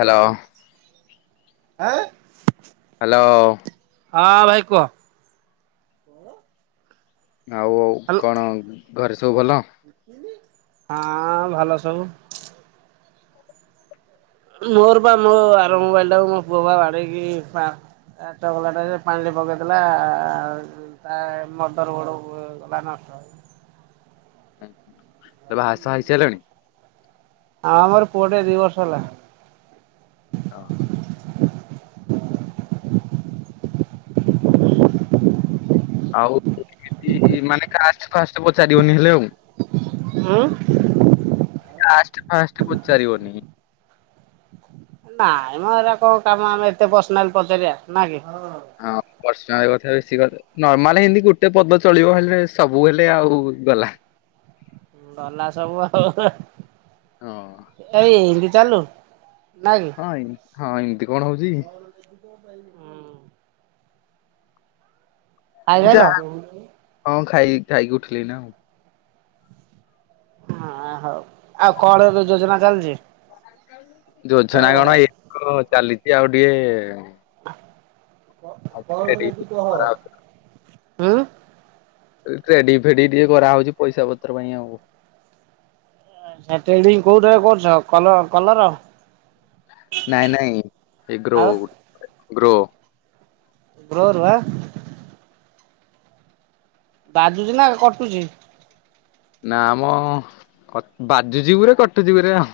Hello. ଆଁ? Hello. ହଁ ଭାଇ କୁହ। ଆଉ ଆଉ କଣ ଘରେ ସବୁ ଭଲ? ହଁ ଭଲ ସବୁ। ମୋର ପା ମୋ ଆର ମୋବାଇଲ ଟାକୁ ମୋ ପୁଅ ପା ବାଡ଼େଇକି ପା ଏ ଚଗଲାଟା ରେ ପାଣି ପକେଇଥିଲା ଆ ତା ମଦର ବୋର୍ଡ ଉ ଗଲା ନଷ୍ଟ ହୋଇ। ଏଇଁ ବାହା ସାହା ହେଇସାରିଲଣି? ଆଁ ମୋର ପୁଅଟେ ଦି ବର୍ଷ ହେଲା। ଓହୋ। ଆଉ ମାନେ କେମତି ମାନେ କାଷ୍ଟ ଫାଷ୍ଟେ ପଚାରିବନି ହେଲେ ଆଉ। ଉଁ? କାଷ୍ଟ ଫାଷ୍ଟେ ପଚାରିବନି। ନାଇଁ ମ ଏରା କଣ କାମ ଆମେ ଏତେ ପର୍ସନାଲ ପଚାରିବା ନା କି? ହଁ ପର୍ସନାଲ କଥା ବେଶି କ ନର୍ମାଲ ହିନ୍ଦି ଗୁଟେ ପଦ ଚଳିବ ହେଲେ ସବୁ ବେଲେ ଆଉ ଗଲା। ଗଲା ସବୁ ଆଉ ହଁ ଏଇ ହିନ୍ଦି ଚାଲୁ। ନାଇଁ। ହଁ ଏମିତି କଣ ହଉଚିକି? ହୁଁ। ଖାଇସାଇଲ? ଯାହା ହଁ ଖାଇ ଖାଇକି ଉଠିଲି ଏଇନା ଆଉ। ହଁ ହଉ ଆଉ କଣ ଏବେ ଯୋଜନା ଚାଲିଚି? ଯୋଜନା କଣ ଇଏ ତ ଚାଲିଚି ଆଉ ଟିକେ ଟ୍ରେଡିଂ ହୁଁ। ରେଡି ଫେଡି ଟିକେ କରାହଉଛି ପଇସା ପତ୍ର ପାଇଁ ଆଉ। ସେଣ୍ଟ୍ରେଟିଙ୍ଗ କୋଉଟାରେ କରୁଚ କଲର କଲର। ନାଇଁ ନାଇଁ ଏ ଗ୍ରୋ ଆଉ ଗ୍ରୋ। ଗ୍ରୋରୁ ଆଁ। ବାଜୁଛି ନା କଟୁଛି? ନା ମ କ ବାଜୁଚି ଗୁରେ ଆଉ କଟୁଚି ଗୁରେ ଆଉ।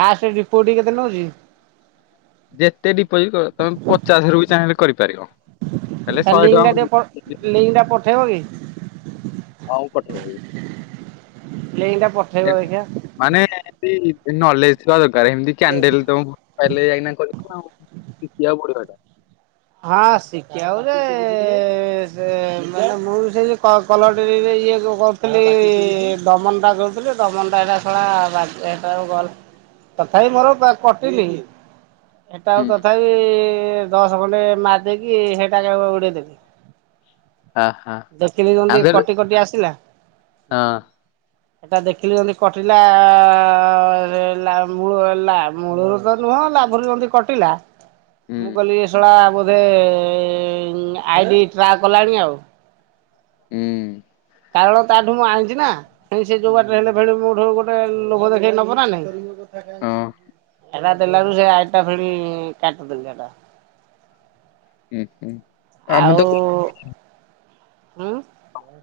ଫାଷ୍ଟ ଡିପୋଜିଟ୍ କେତେ ନଉଚି? ଯେତେ ଡିପୋଜିଟ୍ କର ତମେ ପଚାଶ ରୁ ବି ଚାହିଁଲେ କରିପାରିବ। ହେଲେ ତା ଶହେ ଟଙ୍କା ଲିଙ୍କଟା ଟିକେ ପ କରି- ଲିଙ୍କଟା ପଠେଇବ କି? ହଁ ମୁଁ ପଠେଇଦେବି। ଲିଙ୍କଟା ପ ମାନେ ଏନ୍ତି ନଲେଜ ଥିବା ଦରକାର। ଏମିତି କ୍ୟାଣ୍ଡେଲ ତମକୁ ଫାଇଲେ ଯାଇକିନା କରିବୁନା ଆଉ ଶଖିବାକୁ ପଡିବ ହେଟା। ହଁ ଶିଖିବାକୁ ଯେ ସେ ମାନେ ମୁଁ ବି ସେଇ ଯୋଉ କ କଲର ଟ୍ରେଡିଂ ରେ ଇଏ କରୁ ଥିଲି ଦମନଟା ଦଉଥିଲି ଦମନଟା ଏଇଟା ଶଳା ବାଜେ ହେଟା ସବୁ ଗଲ୍ ତଥାପି ମୋର କଟିନି। ଏଟା ଆଉ ହୁଁ ତଥାପି କଣ୍ଟେ ମାରଦେଇକି ହେଟା ସବୁ ଉଡେଇଦଲି। ଆ ହା ଦେଖିଲି ଯେମିତି ଆଗରେ କଟି କଟି ଆସିଲା ହଁ ଏଟା ଦେଖିଲି ଯେମିତି କଟିଲା-ଲା-ମୁ-ଲା-ମୂଳରୁ ତ ନୁହଁ ଲାଭରୁ ଯେମିତି କଟିଲା। ହୁଁ ମୁଁ କହିଲି ଏ ଶଳା ବୋଧେ ଆଇଡି ଟ୍ରାକ୍ କଲାଣି ଆଉ। ହୁଁ। କାରଣ ତାଠୁ ମୁଁ ଆଣିଛି ନା। ଫେଣି ସେ ଯୋଉ ବାଟରେ ହେଲେ ଫେଣି ମୋଠୁ ଗୋଟେ ଲୋଭ ଦେଖେଇ ନବ ନା ନାଇଁ। ହଁ ହେଟା ଦେଲାରୁ ସେ ଆଇଡି ଫେଣି କାଟିଦେଲି ହେଇଟା। ହୁଁ-ହୁଁ। ଆଉ ହୁଁ।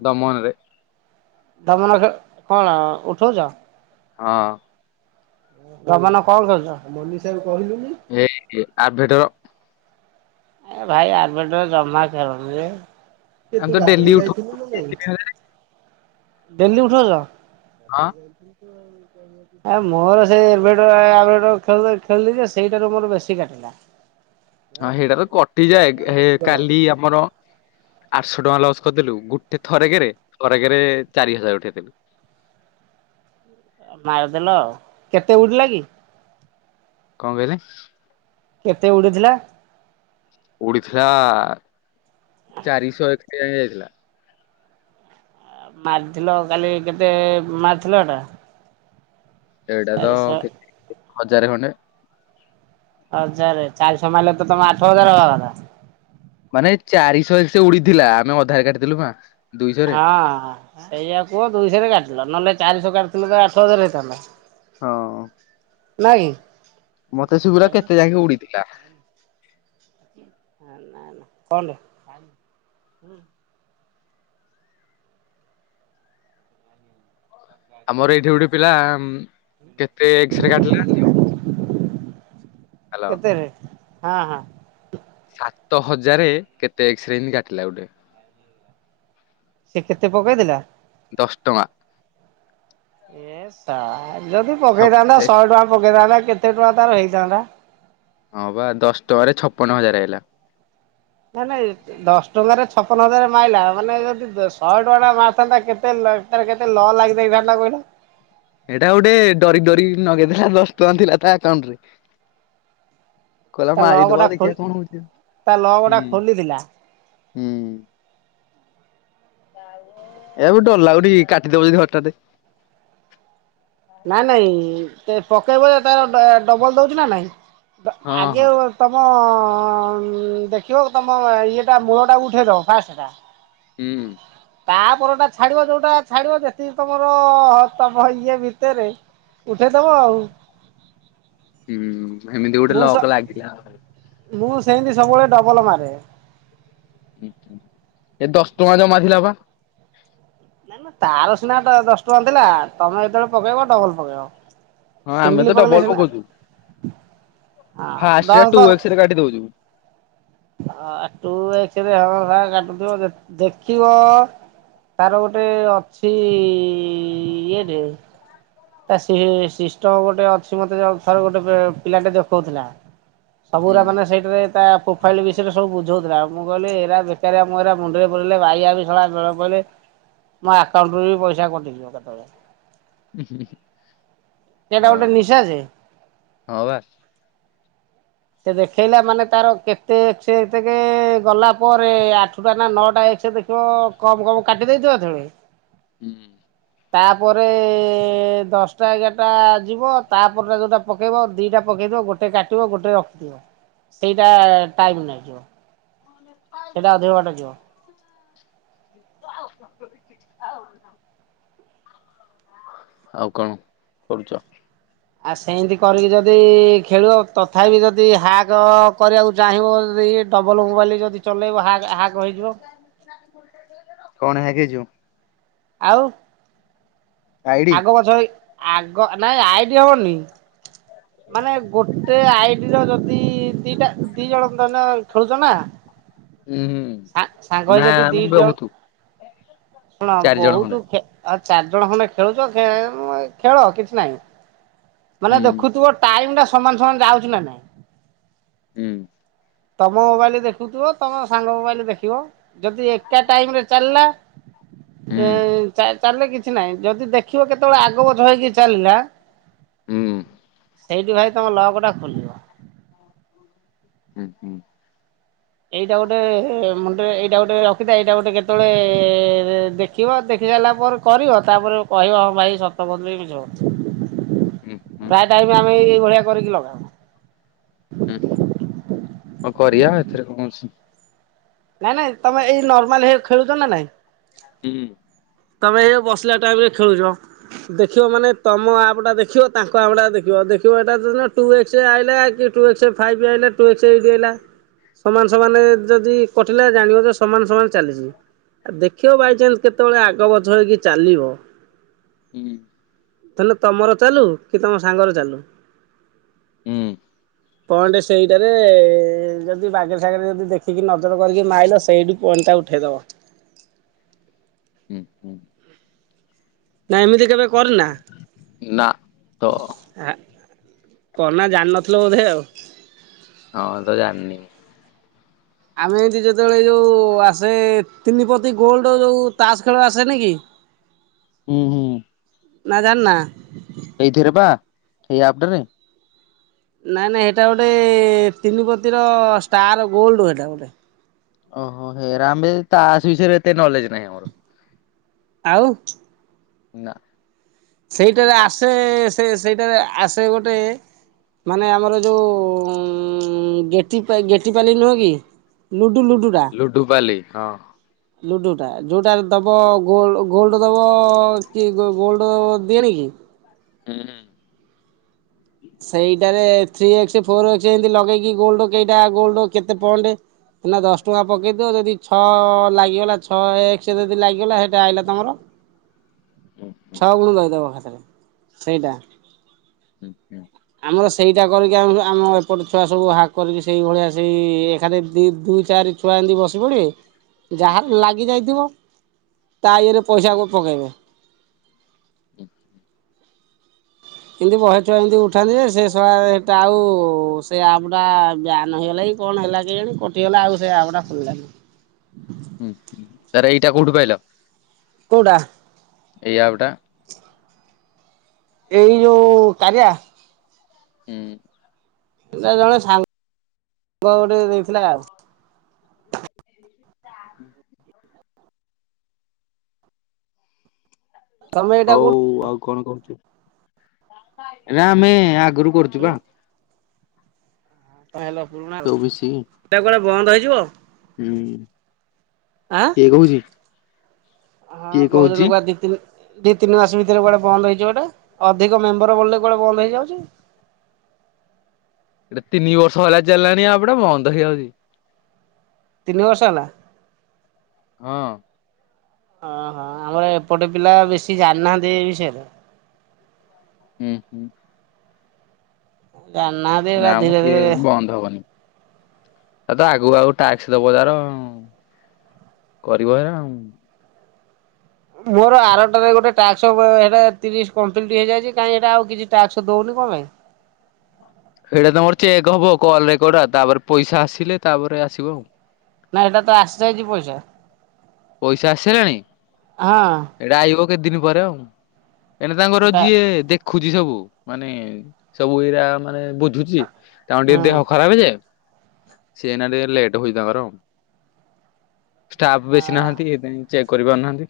ଦମନରେ ଦମନ ଖେ କଣ ଉଠଉଚ? ହଁ। ଦମନ କଣ ଖେଳୁଚ? ହେଇକି ଆଭେଟର ଏ ଭାଇ ଆଭେଟର ଜମା ଖେଳନି ରେ। ଆମେ ତ ଡେଲି ଉଠଉ ଡେଲି ଉଠୋଉଚ? ହଁ ଆ ମୋର ସେଇ ଏବେଟର ଅଭେଟର ଖେଳ ଖେଳିଲି ଯେ ସେଇଟାରୁ ମୋର ବେଶୀ କାଟିଲା। ହଁ ହେଇଟା ତ କଟିଯାଏ। କାଲି ଆମର ଆଠଶହ ଟଙ୍କା ଲସ୍ କରିଦେଲୁ ଗୁଟେ ଥରେକରେ, ଥରେକେରେ ଚାରି ହଜାର ଉଠେଇଦେଲୁ। ଆଉ ମାରିଦେଲା ଆଉ। କେତେ ଉଡିଲା କି? କଁ କଇଲେ? କେତେ ଉଡିଥିଲା? ଉଡିଥିଲା ଚାରିଶ ଏକ ଯାଏଁ ଯାଇଥିଲା। ମାରିଧିଲ କାଲି କେତେ ମାରିଥିଲ ଏଟା? ଏଇଟା ତ ଚାରିଶହ କେ [unintelligible] ହଜାରେ ଖଣ୍ଡେ। ହଜାରେ ଚାରିଶ ମାରିଲେ ତ ତମେ ଆଠ ହଜାର ହବା କଥା। ମାନେ ଚାରିଶ ଏକ ସେ ଉଡିଥିଲା ଆମେ ଅଧାରେ କାଟିଦେଲୁ [unintelligible] ହଁ ସେଇଆ କୁଅ ଦୁଇଶରେ କାଟିିଲ ନହେଲେ ଚାରିଶ କାଟିଥିଲେ ତ ଆଠ ହଜାର ହେଇଥାନ୍ତା। ହଁ। ନା କି। ମତେ ଶୁଭିଲା କେତେ ନା ଯାକେ ଉଡିଥିଲା। ହଁ ନା ନା। ଆମର ଏଇଠି ଗୋଟେ ପିଲା ଉଁ କେତେ ଏକ୍ସରେ କାଟିଲା ହାଲ [unintelligible] ହଁ ହଁ। ସାତ ହଜାରେ କେତେ ଏକ୍ସରେ ଇନ୍ତି କାଟିଲା ଗୋଟେ। ସେ କେତେ ପକେଇ ଦିଲା? ଦଶ ଟଙ୍କା। ଏ ସା ଯଦି ଛପ ପକେଇଥାନ୍ତା ଏକ- ଶହେ ଟଙ୍କା ପକେଇଥାନ୍ତା କେତେ ଟଙ୍କା ତାର ହେଇଥାନ୍ତା? ହଁ ବା ଦଶ ଟଙ୍କାରେ ଛପନ ହଜାରେ ଆଇଲା। ନା ନାଇ। ଦଶ ଟଙ୍କାରେ ଛପନ ହଜାରେ ମାଇଲା ମାନେ ଯଦି ଦ ଶଏ ଟଙ୍କାଟା ମାରିଥାନ୍ତା କେତେ ଲ ତାର କେତେ ଲ ଲାଗିଯାଇଥାନ୍ତା କହିଲ। ହେଇଟା ଗୋଟେ ଡରି ଡରି ନଗେଇ ଦେଲା ଦଶ ଟଙ୍କା ଥିଲା ତା ଆକାଉଣ୍ଟରେ। କଇଲା ତା ଲ ମାରି ଦବା ଗୋଟା ଖୋଲି ଦେଖିବା କଣ ହଉଚି ତା ଲ ଗୋଟା [unintelligible] ହୁଁ। ଖୋଲିଥିଲା। ହୁଁ। [unintelligible] ଏବେ ବି ଡର ଲାଗୁନି କି କାଟି ଦବ ଯଦି ହଠାତେ। ନାଇଁ ନାଇଁ ତେ ପକେଇବ ଯେତେବେଳେ ଡ ଡବଲ୍ ଦଉଚି ନା ନାଇଁ ଡ ହଁ ଆଗେ ବ ତମ ଉଁ ଦେଖିବ ତମ ଇଏଟା ମୂଳଟାକୁ ଉଠେଇଦବ ଫାଷ୍ଟଟା। ହୁଁ। ତାପରଟା ଛାଡିବ ଯୋଉଟା ଛାଡିବ ଯେତିକି ତମର ତମ ଇଏ ଭିତେରେ ଉଠେଇଦବ ଆଉ। ହୁଁ ହେମିତି ଗୋଟେ ମୁଁ ସ ଲକ୍ ଲାଗିଲା। ମୁଁ ସେନ୍ତି ସବୁବେଳେ ଡବଲ ମାରେ। [unintelligible] ଏ ଦଶ ଟଙ୍କା ଯୋଉ ମାରିଥିଲ କଁ। ନା ନା ତାର ସିନା ଡ ଦଶ ଟଙ୍କା ଥିଲା ତମେ ଯେତେବେଳେ ପକେଇବ ଡବଲ୍ ପକେଇବ। ହଁ ଆମେ ସିଙ୍ଗିଲି ତ ପକେଇଲେ ଡବଲ ହେଲା ପକଉଛୁ ଆଁ ଫାଷ୍ଟରେ ଦଶ୍ ଟୁ ଦ ଏକ୍ସ ରେ କାଟି ଦଉଚି ମୁଁ। ଆ ଟୁ ଏକ୍ସରେ! [unintelligible] କାଟୁଥୁବ [unintelligible] ଦେଖିବ ତାର ଗୋଟେ ଅଛି ଇଏଟେ ତା ସି ସିଷ୍ଟମ ଗୋଟେ ଅଛି ମତେ ଥର ଗୋଟେ ବେ ପିଲାଟେ ଦେଖଉଥିଲା। କିଛି ଶବ୍ଦ ଆସୁନି ସବୁଗୁରା ମାନେ ସେଇଟାରେ ତା ଫାଇଲି ବିଷେୟେରେ ସବୁ ବୁଝଉଥିଲା ମୁଁ କଇଲ ଏରା ବେକାରିଆ ମୁଁ ଏରା ମୁଣ୍ଡେରେ ପୁରେଇଲେ ବାଇଆ ହେବି! ! ! ! ! ! ! ! ! ! ବେଳ ପଇଲେ ମୋ ଆକାଉଣ୍ଟରୁ ବି ପଇସା କଟିଯିବ କେତବେଳେ। ଉହୁଁ ଉହୁଁ। ସେଇଟା ଗୋଟେ ନିଶା ଯେ। ହଁ ବା। ସେ ଦେଖେଇଲା ମାନେ ତାର କେତେ [unintelligible] ତେକେ ଗଲା ପରେ ଆଠୁଟା ନା ନଅଟା ଏକ୍ସେ ଦେଖ ତ କମ୍-କମ୍ କାଟି ଦେଇଥିବା [unintelligible] ହୁଁ। ତାପରେ ଦଶଟା ଏଗାରଟା ଯିବ ତାପରେ ଯୋଉଟା ପକେଇବ ଦିଟା ପକେଇଥଦବ ଗୋ ଟେ କାଟିବ ଗୋଟେ ରଖିବ ସେଇଟା ଟାଇମ୍ ନାଗିବ। ହ ଆଉ ଆଉ କଣ କରୁଚ? ଆଉ ସେନ୍ତି କରିକି ଯଦି ଖେଳିବ ତଥାପି ଯଦି ହ୍ୟାଗ କରିବାକୁ ଚାହିଁବ ଯଦି ଡ଼ବଲ ମୋବାଇଲ୍ ଯଦି ଚଲେଇବ ହ୍ୟାଗ-ହ୍ଯାଗ ହେଇଯିବ। କଣ ହ୍ୟାକ୍ ହେଇଯିବ? ଆଉ ଆଇଡି ଆଗ ପଛ ହେଇ ଆଗ ନାଇଁ ଆଇଡି ହଉନି। ମାନେ ଗୋଟେ ଆଇଡି ର ଯଦି ଦିଟା ଦି ଜଣ [unintelligible] ଖେଳୁଚ ନା। ଉଁ ହୁଁ ସା ସାଙ୍ଗ ହେଇ ନା ଯଦି ଦି ଆମେ ଜଣ ବହୁତୁ। ଶୁଣ ଚାରି ଜଣ ବହୁତୁ ଖଣ୍ଡେ ଖେ ଆଉ ଚାରିଜଣ ଖଣ୍ଡେ ଖେଳୁଚ ଖେଳ କିଛି ନାହିଁ। ମାନେ ହୁଁ ଦେଖୁଥିବ ଟାଇମ୍ ଟା ସମାନ-ସମାନ ଯାଉଚି ନା ନାଇଁ। ହୁଁ। ତମ ମୋବାଇଲ୍ ଦେଖୁଥିବ ତମ ସାଙ୍ଗ ମୋବାଇଲ୍ ଦେଖିବ ଯଦି ଏକା ଟାଇମରେ ଚାଲିଲା ହୁଁ ଏଁ-ଚା ଚାଲିଲେ କିଛି ନାହିଁ, ଯଦି ଦେଖିବ କେତବେଳେ ଆଗପଛ ହେଇକି ଚାଲିଲା ହୁଁ। ସେଇଠି ଭାଇ ତମ ଲକ ଟା ଖୋଲିବ। ହୁଁ-ହୁଁ ଏଇଟା ଗୋଟେ ମୁଣ୍ଡରେ ଏଇଟା ଗୋଟେ ରଖିଥା ଏଇଟା ଗୋଟେ କେତବେଳେ ଦେଖ ଦେଖିବ ଦେଖି ସାରିଲା ପରେ କରିବ ତାପରେ କହିବ ହଁ ଭାଇ ସତ କହୁଥିଲେ କି ମିଛ କହୁଛି। ହୁଁ-ହୁଁ ପ୍ରାୟ ଟାଇମି ଆମେ ଏଇ ଭଳିଆ କରିକି ଲଗାଉ। ହୁଁ-ହୁଁ ଆଉ କରିଆ ଏଥିରେ କଣ ଅଛି। ନାଇଁ ନାଇଁ ତମେ ଏଇ ନର୍ମାଲ ହେରେ ଖେଳୁଚ ନା ନାଇଁ? ହୁଁ। ତମେ ଏଇ ବସିଲା ଟାଇମ୍ ରେ ଖେଳୁଚ। ଦେଖିବ ମାନେ ତମ ଆପ୍ ଟା ଦେଖିବ ତାଙ୍କ ଆପ୍ ଟା ଦେଖିବ-ଦେଖିବ ଏଟା [unintelligible] ଟୁ ଏକ୍ସ ଆଇଲା କି ଟୁ ଏକ୍ସେ ଫାଇଭ୍ ଆଇଲା ଟୁ ଏକ୍ସ ଏଇଟି ଆଇଲା ସମାନ ସମାନ ଯଦି କଟିଲା ଜାଣିବ ଯେ ସମାନ-ସମାନ ଚାଲିଚି। ଆ ଦେଖିବ ବାଇଚନ୍ସ କେତେବେଳେ ଆଗ ପଛ ହେଇକି ଚାଲିବ ହୁଁ। ତାଲେ ତମର ଚାଲୁ କି ତମ ସାଙ୍ଗରେ ଚାଲୁ। ହୁଁ। ପଏଣ୍ଟ ସେଇଟାରେ ଯଦି ବାଗେରେ ସାଗେରେ ଯଦି ଦେଖି କି ନଜର କରିକି ମାଇଲ ସେଇଠି ପଏଣ୍ଟ ଟା ଉଠେଇଦବ। ହୁଁ। ନା ଏମିତି କେବେ କରିନା? ନା ତ ଆ କରିନା ଜାଣିନଥିଲ ବୋଧେ ଆଉ। ହଁ ତ ଜାଣିନି। ଆମେ ଏନ୍ତି ଯେତେବେଳେ ଯୋଉ ଆସେ ତିନିପତି ଗୋଲଡ ଯୋଉ ତାସ୍ ଖେଳ ଆସେନି କି। ହୁଁ-ହୁଁ। ନା ଜାଣିନା? ଏଇଥିରେ ବା ଏଇ ଆପଟାରେ। ନାଇଁ ନାଇଁ ହେଇଟା ଗୋଟେ ତିନିପତିର ଷ୍ଟାର ଗୋଲ୍ଡ ହେଟା ଗୋଟେ। ଓହୋ ହେରା ଆମେ ତାସ ବିଷୟରେ ଏତେ ନଲେଜ ନାହିଁ ଆମର। ଆଉ? ନା। ସେଇଟାରେ ଆସେ ସେ ସେଇଟାରେ ଆସେ ଗୋଟେ ମାନେ ଆମର ଯେଉଁ ଗେଟି ପା ଗେଟି ପାଲି ନୁହେଁ କି ଲୁଡ଼ୁ ଲୁଡ଼ୁଟା। ଡୁପାଲି ହଁ। ଲୁଡୁ ଟା ଯୋଉଟା ଦବ ଗୋ ଗୋଲ୍ଡ ଦବ କି ଗୋ ଗୋଲ୍ଡବ ଦିଏନି କି। ହୁଁ ହୁଁ। ସେଇଟାରେ ଥ୍ରୀ ଏକ୍ସ ଫୋର ଏକ୍ସ ଏମତି ଲଗେଇକି ଗୋଲଡ କେଇଟା ଗୋଲ୍ଡ କେତେ ପଏଣ୍ଟ ହେ ନା ଦଶ ଟଙ୍କା ପକେଇଦିଅ ଯଦି ଛଅ ଲାଗିଗଲା ଛଅ ଏକ୍ସ ଯଦି ଲାଗିଗଲା ହେଇଟା ଆଇଲା ତମର [inaudible] ସବୁୁ ଦେଇଦବ ଖାତରେ ସେଇଟା ହୁ ହୁଁ। ଆମର ସେଇଟା କଣକି ଆମ ଆମ ଏପଟେ ଛୁଆ ସବୁ ହାକ୍ କରିକି ସେଇଭଳିଆ ସେଇ ଏକଖାରେ ଦୁଇ ଚାରି ଛୁଆ ଏମିତି ବସି ପଡ଼ିବେ ହୁଁ ଯାହାର ଲାଗି ଯାଇଥିବ ତା ଇଏରେ ପଇସାକୁ ପକେଇବେ। ହୁଁ ହୁଁ। କିନ୍ତୁ ବହେ ଛୁଆ ଏମିତି ଉଠାନ୍ତି ଯେ ସଳା ସେଇଟା ଆଉ ସେ ଆପଟା ବ୍ୟାନ୍ ହେଗଲାକି କଣ ହେଲା କେଜାଣି କଟିଗଲା ଆଉ ସେ ଆପ୍ ଟା ଖୋଲିଲାନି। ହୁଁ ହୁଁ ତାପରେ ଏଇଟା କୋଉଠୁ ପାଇଲ? କୋଉଟା? ଏଇ ଆପ୍ ଟା? ଏଇ ଯୋଉ କାରିଆ? ହୁଁ। ଏଟା ଜଣେ ସାଙ୍ଗ ସାଙ୍ଗ ଗୋଟେ ଦେଇଥିଲା ଆଉ। [unintelligible] ତମେ ଏଇଟା ହଉ କୋଉଠୁ ଆଉ କଣ କରୁଛୁ ନା ଆମେ ଆଗରୁ କରୁଛୁ ଉଁ ବା। ହ ହେଲା ପୁରୁଣା ଆଉ ସବୁ ମିଶିକି ଏଟା କୁଆଡେ ବନ୍ଦ ହେଇଯିବ। ହୁଁ ଆଁ? କିଏ କହୁଛି କିଏ କହୁଛି? ଜିତିଲେ ଦି ତିନି ମାସ ଭିତରେ କୁଆଡେ ବନ୍ଦ ହେଇଯିବ ଏଟା ଅଧିକ ମେମ୍ବର ବଢିଲେ କୁଆଡେ ବନ୍ଦ ହେଇଯାଉଛି। ଏଟା ତିନି ବର୍ଷ ହେଲା ଚାଲିଲାଣି ଆପ୍ ଟା ବନ୍ଦ ହେଇଯାଉଛି। ତିନି ବର୍ଷ ହେଲା? ହଁ। ଓହୋ ଆମର ଏପଟେ ପିଲା ବେଶୀ ଜାଣିନାହାନ୍ତି ଏ ବିଷୟରେ। ହୁଁ ହୁଁ। ଜାଣିନାହାନ୍ତି। ଏରା ନା ମ ଧୀରେ କିଏ ଧୀରେ ବନ୍ଦ ହବନି। ତା ଆଗକୁ ଆଗକୁ ଟାକ୍ସ ଦବ ତାର। କରିବ ହେରା ଆଉ। ମୋର ଆରଟାରେ ଗୋଟେ ଟାସ୍କ୍ ହେରା ତିରିଶ କମ୍ପ୍ଲିଟ୍ ହେଇଯାଇଛି କାହିଁ ହେଟା ଆଉ କିଛି ଟାସ୍କ୍ ଦୋଉନି କଣ ପାଇଁ? ଏଇଟା ତମର ଚେକ୍ ହବ କଲ ରେକର୍ଡ ଆ ତାପରେ ପଇସା ଆସିଲେ ତାପରେ ଆସିବ ଆଉ। ନା ଏଇଟା ତ ଆସିଯାଇଛି ପଇସା। ପଇସା ଆସିସାରିଲାଣି? ହଁ। ଏଇଟା ଆଇବ କେତେ ଦିନ ପରେ ଆଉ। ଏଇନା ତାଙ୍କର ଏଟା ଯିଏ ଦେଖ ଖୁଛି ସବୁ ମାନେ ସବୁ ଏଇରା ମାନେ ବୁଝୁଛି ତାଙ୍କର ଟିକେ ହୁଁ। ଦେହ ଖରାପ ହେ ଯେ ସେ ଏଇନା ଟିକେ ଲେଟ୍ ହଉଛି ତାଙ୍କର ଆଉ। ଷ୍ଟାଫ୍ କେହି ହଁ ନାହାନ୍ତି ଏଥିପାଇଁ ଚେକ୍ କରିପାରୁନାହାନ୍ତି।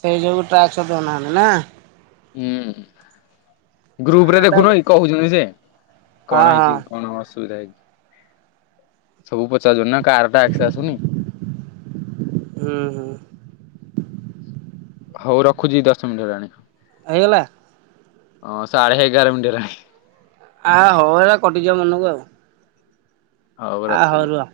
ସେଇ ଯୋଗୁ ଟ୍ରାକସ ଦେଉନାହାନ୍ତି ନା? ହୁଁ ଗ୍ରୁପ ରେ ଏଟା ଦେଖୁନ କି କହୁଛନ୍ତି ସେ। ହଁ କଣ ହଁ ହେଇଚି କଣ ଅସୁବିଧା ହେଇଚି ସବୁ ପଚାରୁଚନି ନା? କାର ଟାକ୍ସ ଆସୁନି ହୁଁ ହୁଁ। ହଉ ରଖୁଚି ଦଶ ମିନିଟ୍ ହେଲାଣି। ହେଇଗଲା। ହଁ ସାଢ଼େ ଏଗାର ମିନିଟ୍ ହେଲାଣି। ଆ ହଉ ଏଗୁରା କଟିଯିବ ମନକୁ ଆଉ। ହଉ ଆ ରଖୁଚି। ରୁହ।